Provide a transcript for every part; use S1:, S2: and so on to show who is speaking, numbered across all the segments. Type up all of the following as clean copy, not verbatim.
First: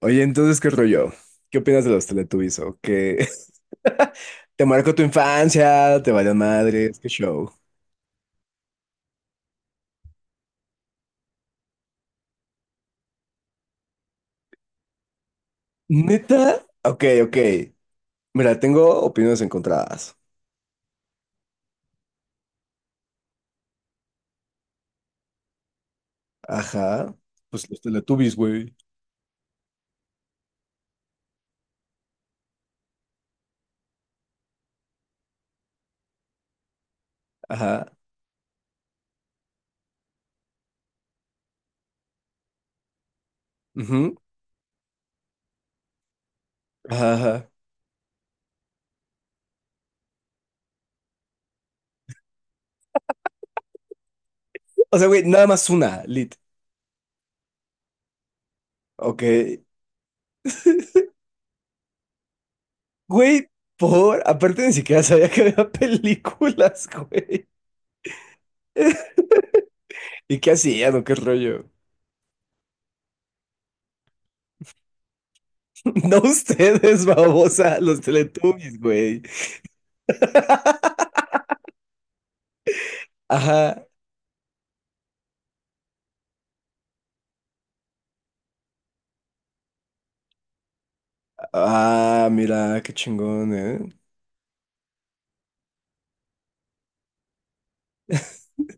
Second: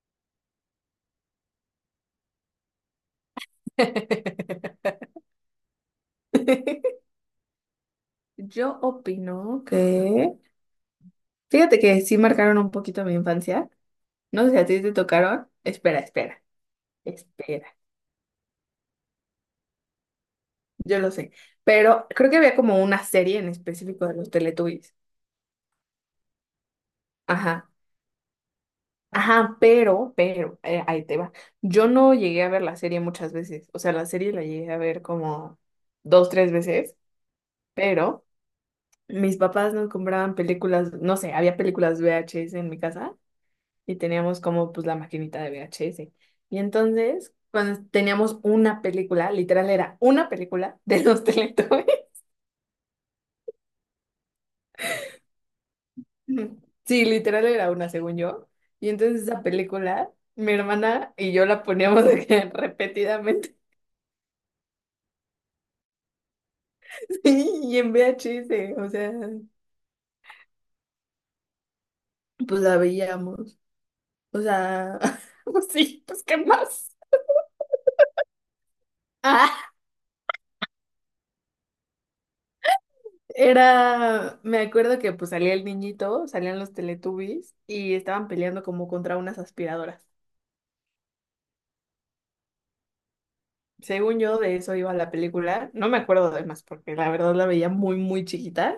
S1: Oye, entonces, ¿qué rollo? ¿Qué opinas de los Teletubbies? ¿O qué? ¿Te marcó tu infancia? ¿Te valió madres? ¿Qué show?
S2: Yo opino que, fíjate que sí marcaron un poquito mi infancia. No sé si a ti te tocaron. Espera, espera,
S1: ¿Neta? Ok, ok.
S2: espera.
S1: Mira, tengo opiniones encontradas.
S2: Yo lo sé. Pero creo que había como una serie en específico de los Teletubbies.
S1: Ajá. Pues
S2: Ajá.
S1: los Teletubbies, güey.
S2: Ajá, pero, ahí te va. Yo no llegué a ver la serie muchas veces. O sea, la serie la llegué a ver como dos, tres veces.
S1: Ajá.
S2: Pero mis papás nos compraban películas, no sé, había películas VHS en mi casa. Y
S1: Ujú.
S2: teníamos como pues la maquinita de VHS. Y
S1: Ajá,
S2: entonces,
S1: ajá.
S2: cuando teníamos una película, literal era una película de los Teletubbies.
S1: O sea, güey, nada más una, lit.
S2: Ujú. Sí, literal era una, según yo. Y
S1: Ok.
S2: entonces esa película, mi hermana y yo la poníamos de que
S1: Güey,
S2: repetidamente,
S1: por... Aparte ni siquiera sabía que había películas, güey.
S2: sí, y en VHS, o sea,
S1: ¿Y qué hacían o qué rollo?
S2: pues la veíamos. O sea, pues sí,
S1: No
S2: pues ¿qué más?
S1: ustedes, babosa, los Teletubbies, güey.
S2: Ah,
S1: Ajá.
S2: era, me acuerdo que pues salía el niñito, salían los Teletubbies y estaban peleando como contra unas aspiradoras.
S1: Ah, mira, qué chingón, ¿eh?
S2: Según yo, de eso iba la película. No me acuerdo de más porque la verdad la veía muy, muy chiquita.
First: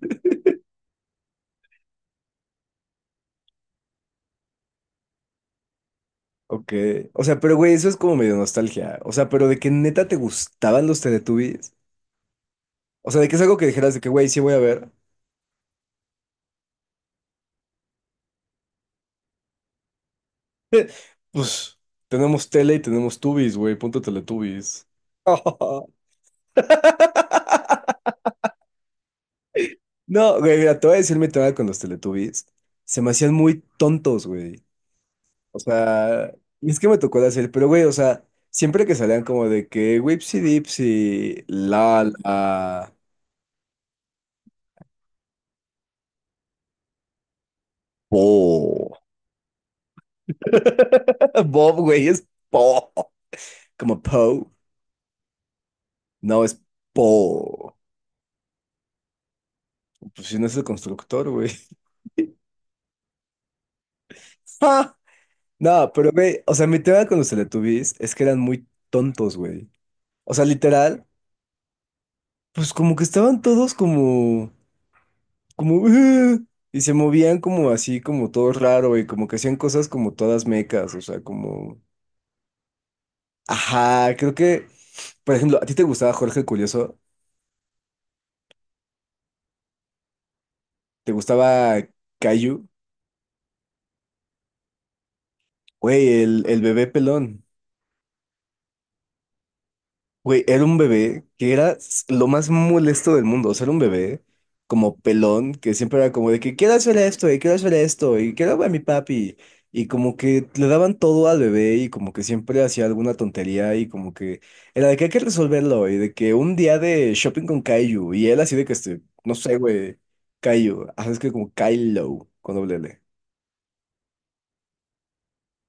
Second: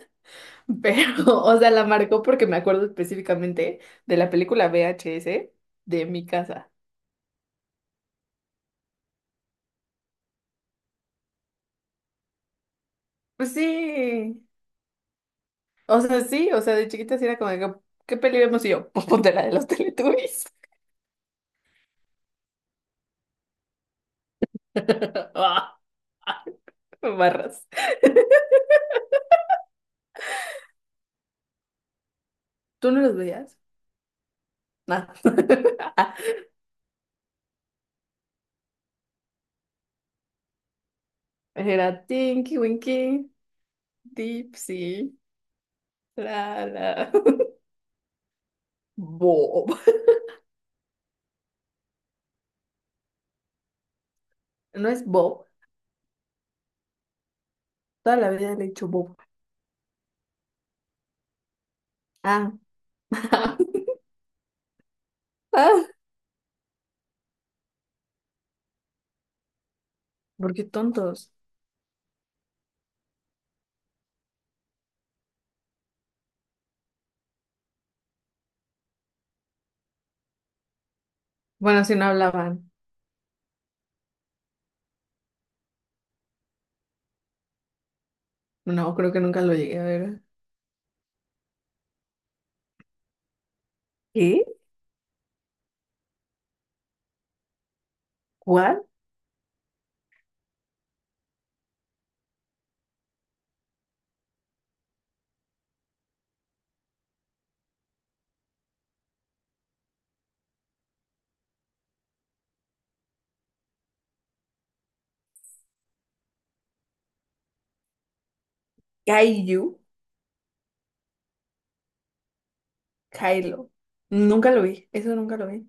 S2: Pero, o sea, la marcó porque me acuerdo específicamente de la película VHS de mi casa.
S1: Ok. O sea, pero güey, eso es como medio nostalgia. O sea, pero de que neta te gustaban los Teletubbies. O sea, de que es
S2: Pues
S1: algo que dijeras de que, güey, sí
S2: sí.
S1: voy a ver.
S2: O sea, sí. O sea, de chiquita sí era como, de que, ¿qué peli vemos? Y yo, pues ponte la de los Teletubbies.
S1: Pues tenemos tele y tenemos Tubbies, güey, punto Teletubbies.
S2: Ah, barras.
S1: No, güey, mira, te voy a decir mi tema con los Teletubbies.
S2: ¿Tú
S1: Se
S2: no
S1: me
S2: los
S1: hacían
S2: veías?
S1: muy tontos, güey.
S2: Nada.
S1: O sea, y es que me tocó de hacer, pero güey, o sea, siempre que salían como de que Wipsy Dipsy, la
S2: Era Tinky
S1: la,
S2: Winky, Dipsy, la la.
S1: po.
S2: Bob.
S1: Bob, güey, es Po. Como Poe.
S2: ¿No es Bob?
S1: No, es Po.
S2: Toda la vida le he dicho bobo.
S1: Pues si no es el constructor, güey.
S2: Ah,
S1: Ah,
S2: ah,
S1: no, pero güey, o sea, mi tema con los Teletubbies es que eran muy tontos, güey. O sea,
S2: ¿por qué
S1: literal,
S2: tontos?
S1: pues como que estaban todos como, como, y se movían como así, como todo raro, y como que hacían cosas como todas mecas, o sea, como,
S2: Bueno, si no hablaban.
S1: ajá, creo que, por ejemplo, ¿a ti te gustaba Jorge el Curioso?
S2: No, creo que nunca lo llegué a ver.
S1: ¿Te gustaba Caillou?
S2: ¿Qué?
S1: Güey, el bebé pelón.
S2: ¿What?
S1: Güey, era un bebé que era s- lo más molesto del mundo. O sea, era un bebé como pelón que siempre era como de que quiero hacer esto y quiero hacer esto y quiero ver a mi papi. Y como que le daban todo al bebé y como que siempre hacía alguna tontería y como que era de que hay que resolverlo y de que un día de shopping con Kaiju y él así de que este, no sé,
S2: Kaiju,
S1: güey, Kaiju. Ah, es que como Kylo con doble L.
S2: Kylo. Nunca lo vi, eso nunca lo vi.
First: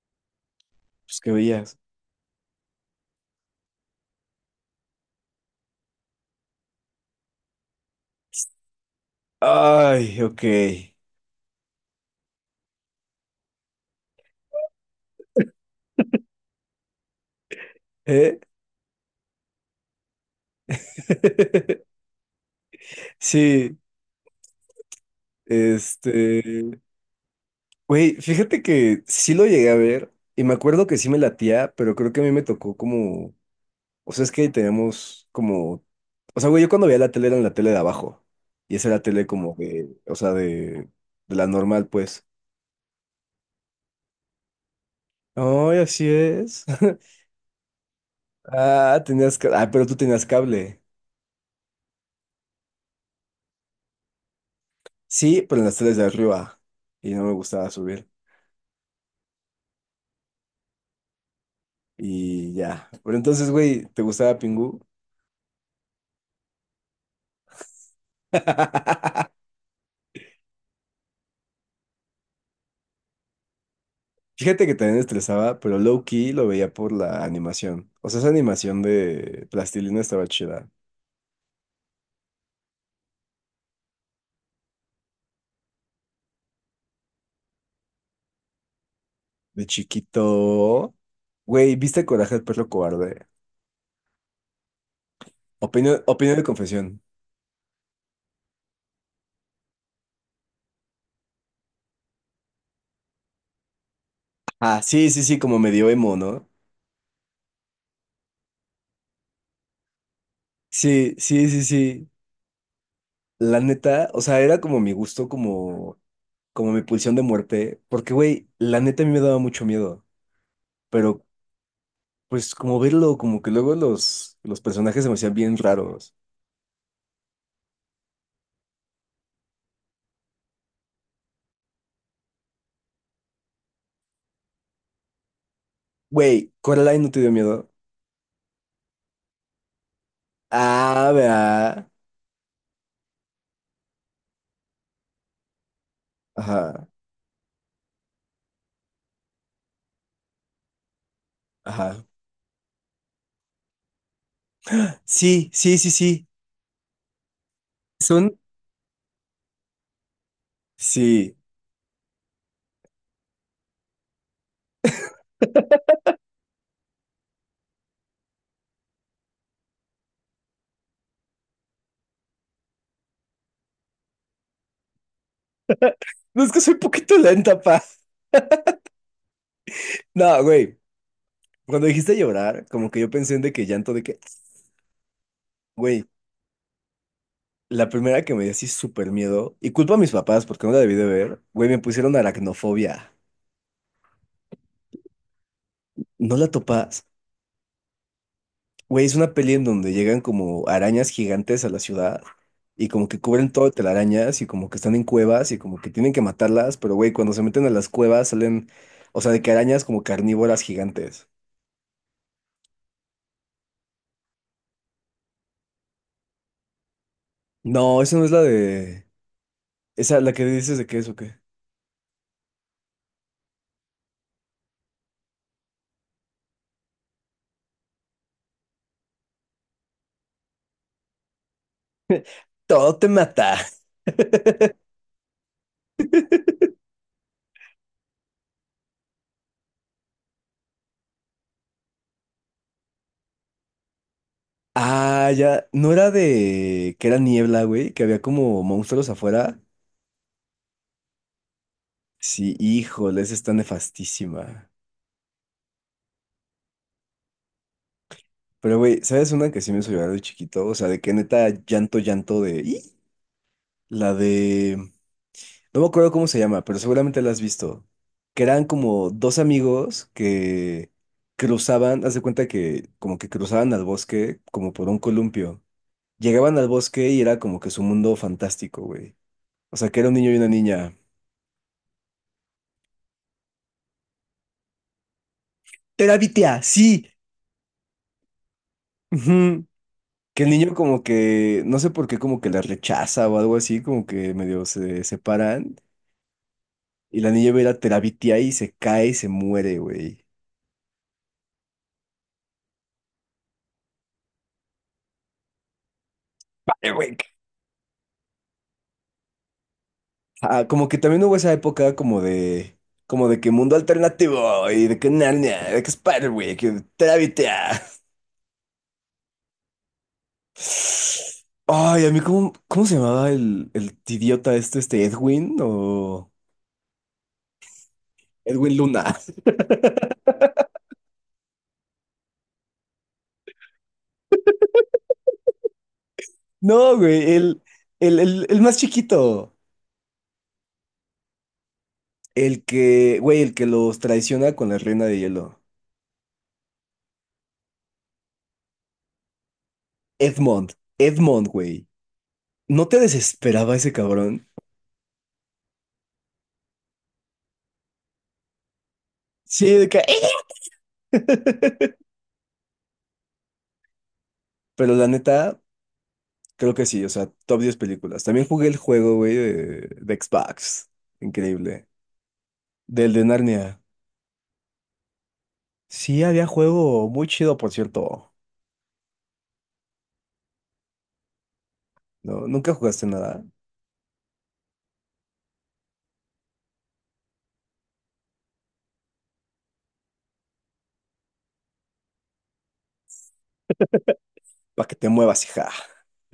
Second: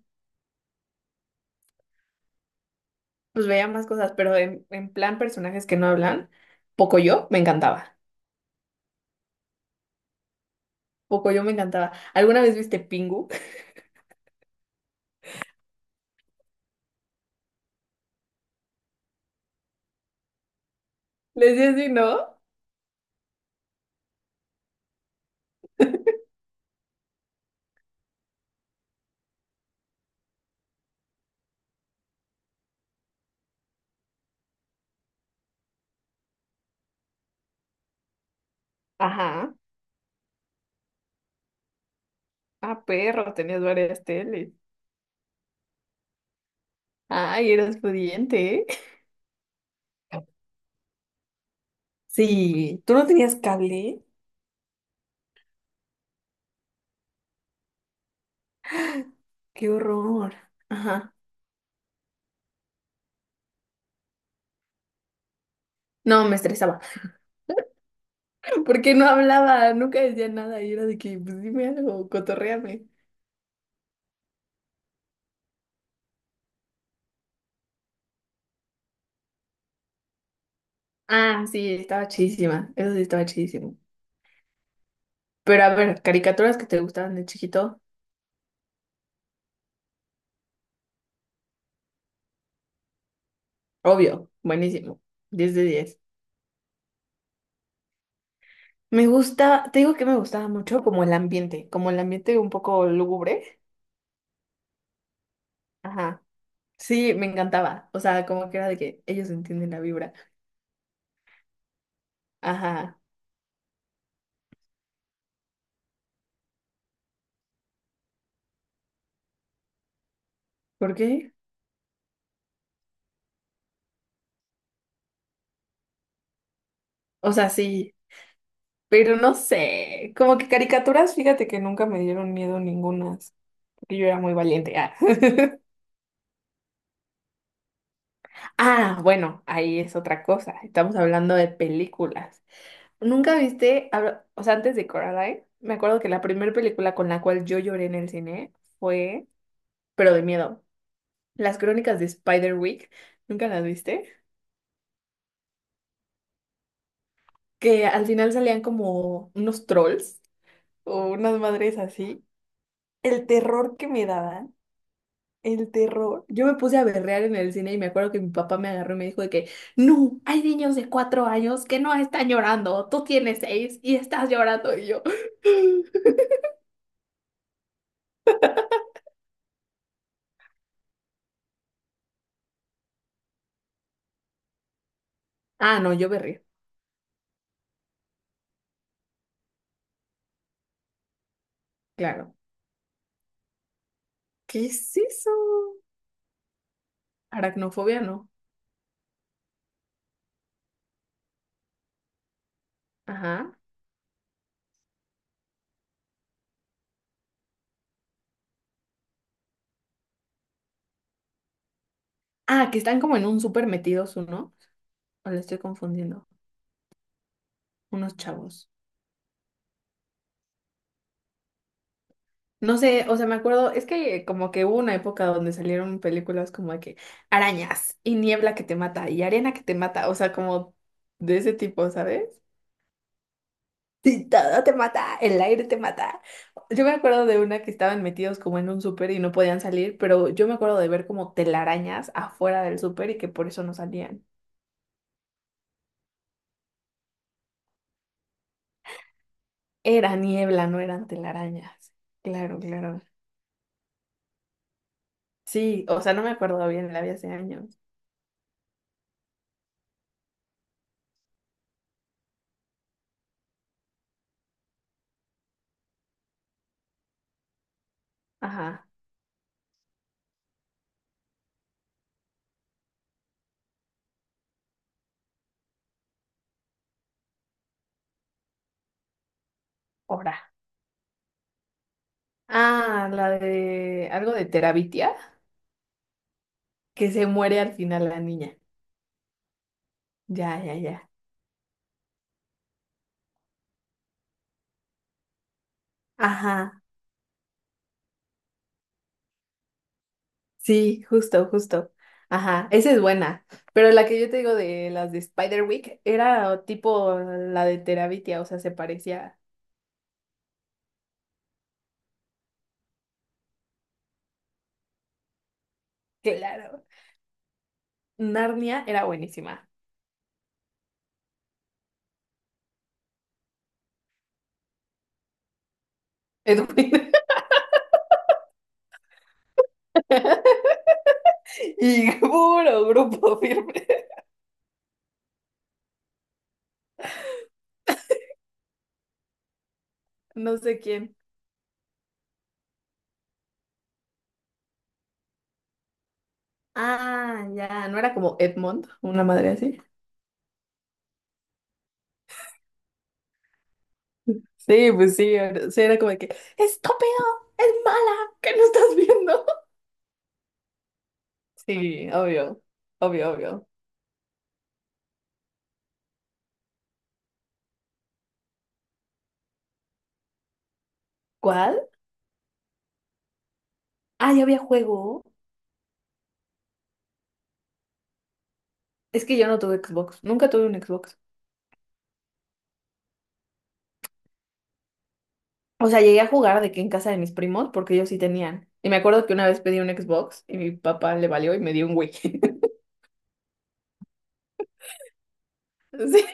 S1: Pues que veías.
S2: Pues veía más cosas, pero en plan personajes que no hablan, Pocoyo me encantaba.
S1: Ay, ok.
S2: Pocoyo me encantaba. ¿Alguna vez viste Pingu?
S1: ¿Eh?
S2: Les decía así, ¿no?
S1: Sí, este. Güey, fíjate que sí lo llegué a ver y me acuerdo que sí me latía, pero creo que a mí me tocó como, o sea, es que teníamos como, o sea, güey, yo cuando veía la tele era en la tele de abajo y esa era la tele como
S2: Ajá.
S1: de, o sea, de la normal, pues.
S2: Ah, perro, tenías varias teles.
S1: Ay, así es.
S2: Ay, eras pudiente, ¿eh?
S1: Ah, tenías, ca- ah, pero tú tenías cable.
S2: Sí, ¿tú no tenías cable?
S1: Sí, pero en las teles de arriba y no me gustaba subir
S2: Qué horror. Ajá.
S1: y ya. Pero entonces, güey, ¿te gustaba Pingu?
S2: No, me estresaba. Porque no hablaba, nunca decía nada. Y era de que, pues dime algo, cotorréame.
S1: Fíjate que también estresaba, pero low key lo veía por la animación. O sea, esa animación de plastilina estaba chida.
S2: Ah, sí, estaba chidísima. Eso sí estaba chidísimo. Pero a ver, caricaturas que te gustaban de chiquito.
S1: De chiquito. Güey, ¿viste Coraje el perro cobarde?
S2: Obvio, buenísimo. Diez de
S1: Opinión,
S2: diez.
S1: opinión de confesión.
S2: Me gusta, te digo que me gustaba mucho como el ambiente un poco lúgubre.
S1: Ah, sí, sí, sí, como medio emo,
S2: Ajá.
S1: ¿no?
S2: Sí, me encantaba. O sea, como que era de que ellos entienden la vibra.
S1: Sí, sí, sí, sí.
S2: Ajá.
S1: La neta, o sea, era como mi gusto, como, como mi pulsión de muerte. Porque, güey, la neta a mí me daba mucho miedo.
S2: ¿Por
S1: Pero,
S2: qué?
S1: pues, como verlo, como que luego los personajes se me hacían bien raros.
S2: O sea, sí. Pero no sé, como que caricaturas, fíjate que nunca me dieron miedo ningunas, porque yo era muy valiente. Ah,
S1: Güey, Coraline no te dio miedo.
S2: ah, bueno, ahí es otra cosa. Estamos
S1: Ah,
S2: hablando de
S1: vea.
S2: películas. ¿Nunca viste, habla- o sea, antes de Coraline, me acuerdo que la primera
S1: Ajá,
S2: película con la cual yo lloré en el cine fue, pero de miedo, Las
S1: ajá.
S2: Crónicas de Spiderwick. ¿Nunca las viste?
S1: Sí, sí, sí, sí.
S2: Que al
S1: Son.
S2: final salían como unos trolls o
S1: Sí.
S2: unas madres así. El terror que me daban. El terror. Yo me puse a berrear en el cine y me acuerdo que mi papá me agarró y me dijo de que, no, hay niños de cuatro años que no están llorando, tú tienes seis y estás llorando y yo.
S1: No es que soy poquito lenta, pa. No, güey. Cuando dijiste llorar, como que yo pensé en de que llanto de que,
S2: Ah, no,
S1: güey,
S2: yo berré,
S1: la primera que me dio así súper miedo, y culpa a mis papás porque no la debí de ver, güey, me pusieron
S2: claro.
S1: aracnofobia.
S2: ¿Qué es eso?
S1: ¿No la topas?
S2: Aracnofobia, no.
S1: Güey, es una peli en donde llegan como arañas gigantes a la ciudad y como que cubren
S2: Ajá.
S1: todo de telarañas y como que están en cuevas y como que tienen que matarlas, pero güey, cuando se meten a las cuevas salen, o sea, de que arañas como carnívoras gigantes.
S2: Ah, que están como en un súper metidos, ¿no? O le estoy confundiendo.
S1: No,
S2: Unos
S1: esa no es la
S2: chavos.
S1: de... Esa, la que dices de qué es o qué.
S2: No sé, o sea, me acuerdo, es que como que hubo una época donde salieron películas como de que arañas y niebla que te mata y arena que te mata, o sea, como de ese tipo, ¿sabes?
S1: Todo te mata.
S2: Sí, todo te mata, el aire te mata. Yo me acuerdo de una que estaban metidos como en un súper y no podían salir, pero yo me acuerdo de ver como telarañas afuera del súper y que por eso no salían.
S1: Ah, ya, no era de que era niebla, güey, que había como monstruos afuera.
S2: Era niebla, no eran telarañas.
S1: Sí,
S2: Claro, claro.
S1: híjole, esa está nefastísima.
S2: Sí, o sea, no me acuerdo bien, la vi hace años.
S1: Pero, güey, ¿sabes una que sí me hizo llorar de chiquito? O sea, de que neta llanto, llanto de... "Ih". La de... No me acuerdo cómo se llama, pero seguramente la has visto. Que eran
S2: Ajá.
S1: como dos amigos que cruzaban, haz de cuenta que como que cruzaban al bosque como por un columpio. Llegaban al bosque y era como que su mundo fantástico, güey. O sea, que era un niño y una niña.
S2: Ah, la de algo de Terabitia,
S1: ¡Terapia! ¡Sí!
S2: que se muere al final la niña.
S1: Ujú. Que el
S2: Ya, ya,
S1: niño como
S2: ya.
S1: que, no sé por qué, como que la rechaza o algo así, como que medio se separan.
S2: Ajá,
S1: Y la niña ve a la Terabitia y se cae y se muere, güey.
S2: sí, justo, justo. Ajá, esa es buena. Pero la que yo te digo de las de Spiderwick era tipo la de Terabitia, o sea, se parecía.
S1: Ah, como que también hubo esa época como de que mundo alternativo y de que Narnia, de que Spiderwick, y de
S2: Claro.
S1: Trábita.
S2: Narnia era buenísima.
S1: Ay, a mí, ¿cómo, cómo se llamaba el idiota este, este Edwin o
S2: Edwin.
S1: Edwin Luna?
S2: Y puro grupo firme.
S1: No, güey, el más chiquito,
S2: No sé quién.
S1: el que, güey, el que los traiciona con la reina de hielo.
S2: Ah, ya, ¿no era como Edmond, una madre así?
S1: Edmond, Edmond, güey. ¿No te desesperaba ese cabrón?
S2: Sí, pues sí, era como de que, estúpido, es mala, ¿qué no estás viendo?
S1: Sí, de que...
S2: Sí, obvio, obvio, obvio.
S1: Pero la neta. Creo que sí, o sea, top 10 películas. También jugué el juego, güey, de Xbox.
S2: ¿Cuál?
S1: Increíble. Del de Narnia.
S2: Ah, ya había juego.
S1: Sí, había juego muy chido, por cierto.
S2: Es que yo no tuve Xbox, nunca tuve un Xbox.
S1: No, nunca jugaste nada.
S2: O sea, llegué a jugar de que en casa de mis primos, porque ellos sí tenían. Y me acuerdo que una vez pedí un Xbox y mi papá le valió y me dio un Wii.
S1: Para que te muevas, hija.
S2: Sí,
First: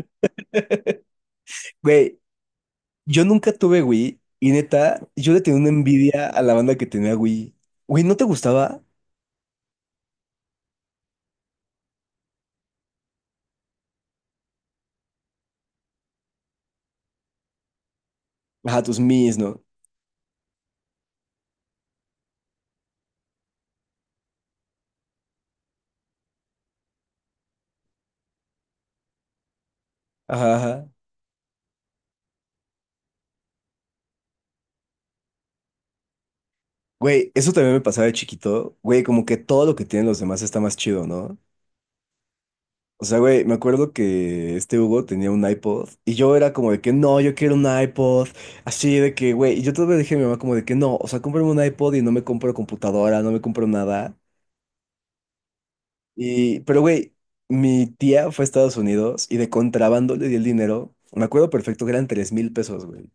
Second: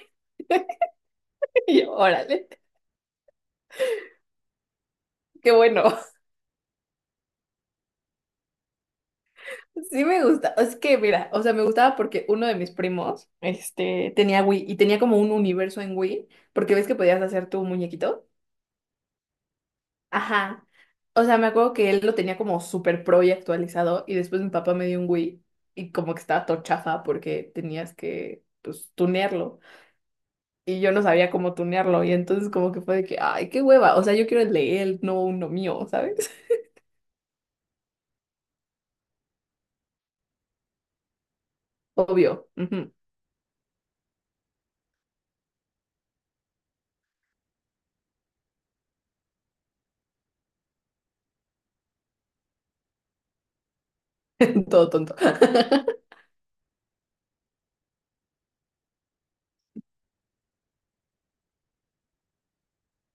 S2: y yo,
S1: Güey,
S2: órale,
S1: yo nunca tuve Wii y neta, yo le
S2: qué
S1: tenía una
S2: bueno.
S1: envidia a la banda que tenía Wii. Güey, ¿no te gustaba?
S2: Sí me gusta, es que mira, o sea, me gustaba porque uno de mis primos, este, tenía Wii y tenía como un universo en Wii, porque ves que podías hacer tu muñequito.
S1: Ajá, tus Mis, ¿no?
S2: Ajá. O sea, me acuerdo que él lo tenía como super pro y actualizado y después mi papá me dio un Wii y como que estaba todo chafa porque tenías que, pues, tunearlo
S1: Ajá,
S2: y
S1: ajá.
S2: yo no sabía cómo tunearlo y entonces como que fue de que, ay, qué hueva, o sea, yo quiero el de él, no uno mío, ¿sabes?
S1: Güey, eso también me pasaba de chiquito. Güey, como que todo lo que tienen los demás está más chido, ¿no?
S2: Obvio, ujú,
S1: O sea, güey, me acuerdo que este Hugo tenía un iPod y yo era como de que no, yo quiero un iPod. Así de que, güey, y yo todavía le dije a mi mamá como de que no, o sea, cómprame un iPod y no me compro computadora, no me compro nada.
S2: todo tonto.
S1: Y, pero güey, mi tía fue a Estados Unidos y de contrabando le di el dinero. Me acuerdo perfecto que eran 3,000 pesos, güey.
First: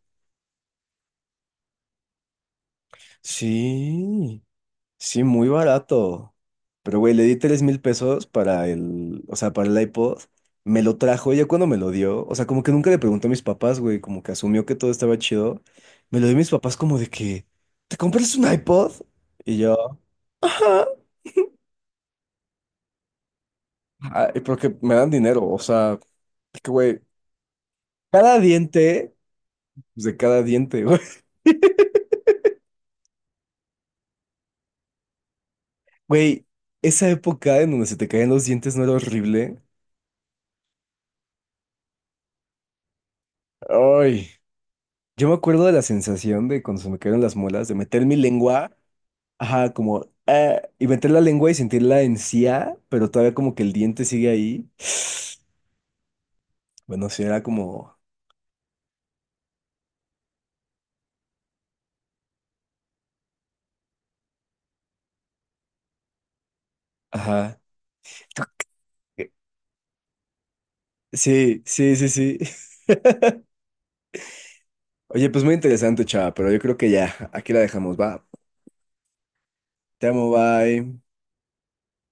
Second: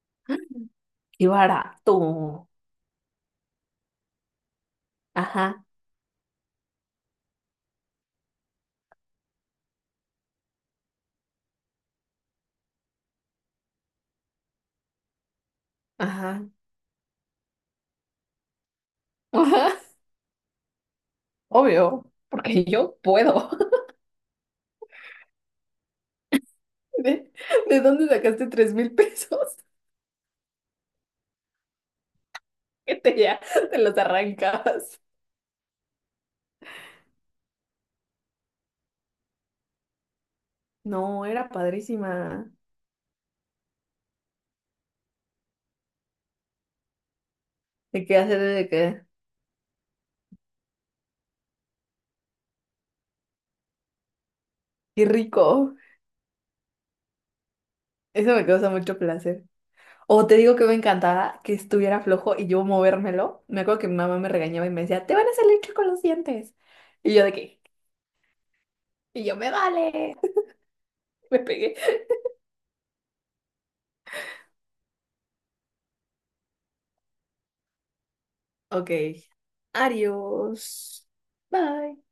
S2: Y barato.
S1: Sí. Sí, muy
S2: Ajá.
S1: barato. Pero, güey, le di 3,000 pesos para el, o sea, para el iPod. Me lo trajo ya cuando me lo dio. O sea, como que nunca le preguntó a mis papás, güey, como que asumió que todo estaba chido. Me lo dio
S2: Ajá,
S1: mis papás como de que, ¿te compras un iPod? Y
S2: ajá,
S1: yo, ajá.
S2: obvio, porque yo puedo.
S1: Ay, porque me dan dinero, o sea, es que, güey,
S2: ¿De, de dónde
S1: cada
S2: sacaste tres mil
S1: diente,
S2: pesos?
S1: pues de cada diente, güey.
S2: Que te ya te los arrancabas.
S1: Güey, esa época en donde se te caían los dientes no era horrible.
S2: No, era padrísima.
S1: Ay, yo me acuerdo de la sensación de cuando se me cayeron las muelas, de
S2: ¿De
S1: meter mi
S2: qué hacer? ¿De
S1: lengua.
S2: qué?
S1: Ajá, como y meter la lengua y sentir la encía, pero todavía como que el diente sigue ahí.
S2: Qué rico.
S1: Bueno, sí, era como,
S2: Eso me causa mucho placer. O te digo que me encantaba que estuviera flojo y yo movérmelo. Me acuerdo que mi mamá me regañaba y me decía, te van a salir chuecos los dientes. ¿Y yo de
S1: ajá.
S2: qué? Y yo me vale. Me
S1: Sí,
S2: pegué.
S1: sí, sí, sí. Oye, pues muy interesante, chava, pero yo creo que ya, aquí la dejamos, va.
S2: Ok.
S1: Te amo, bye.
S2: Adiós. Bye.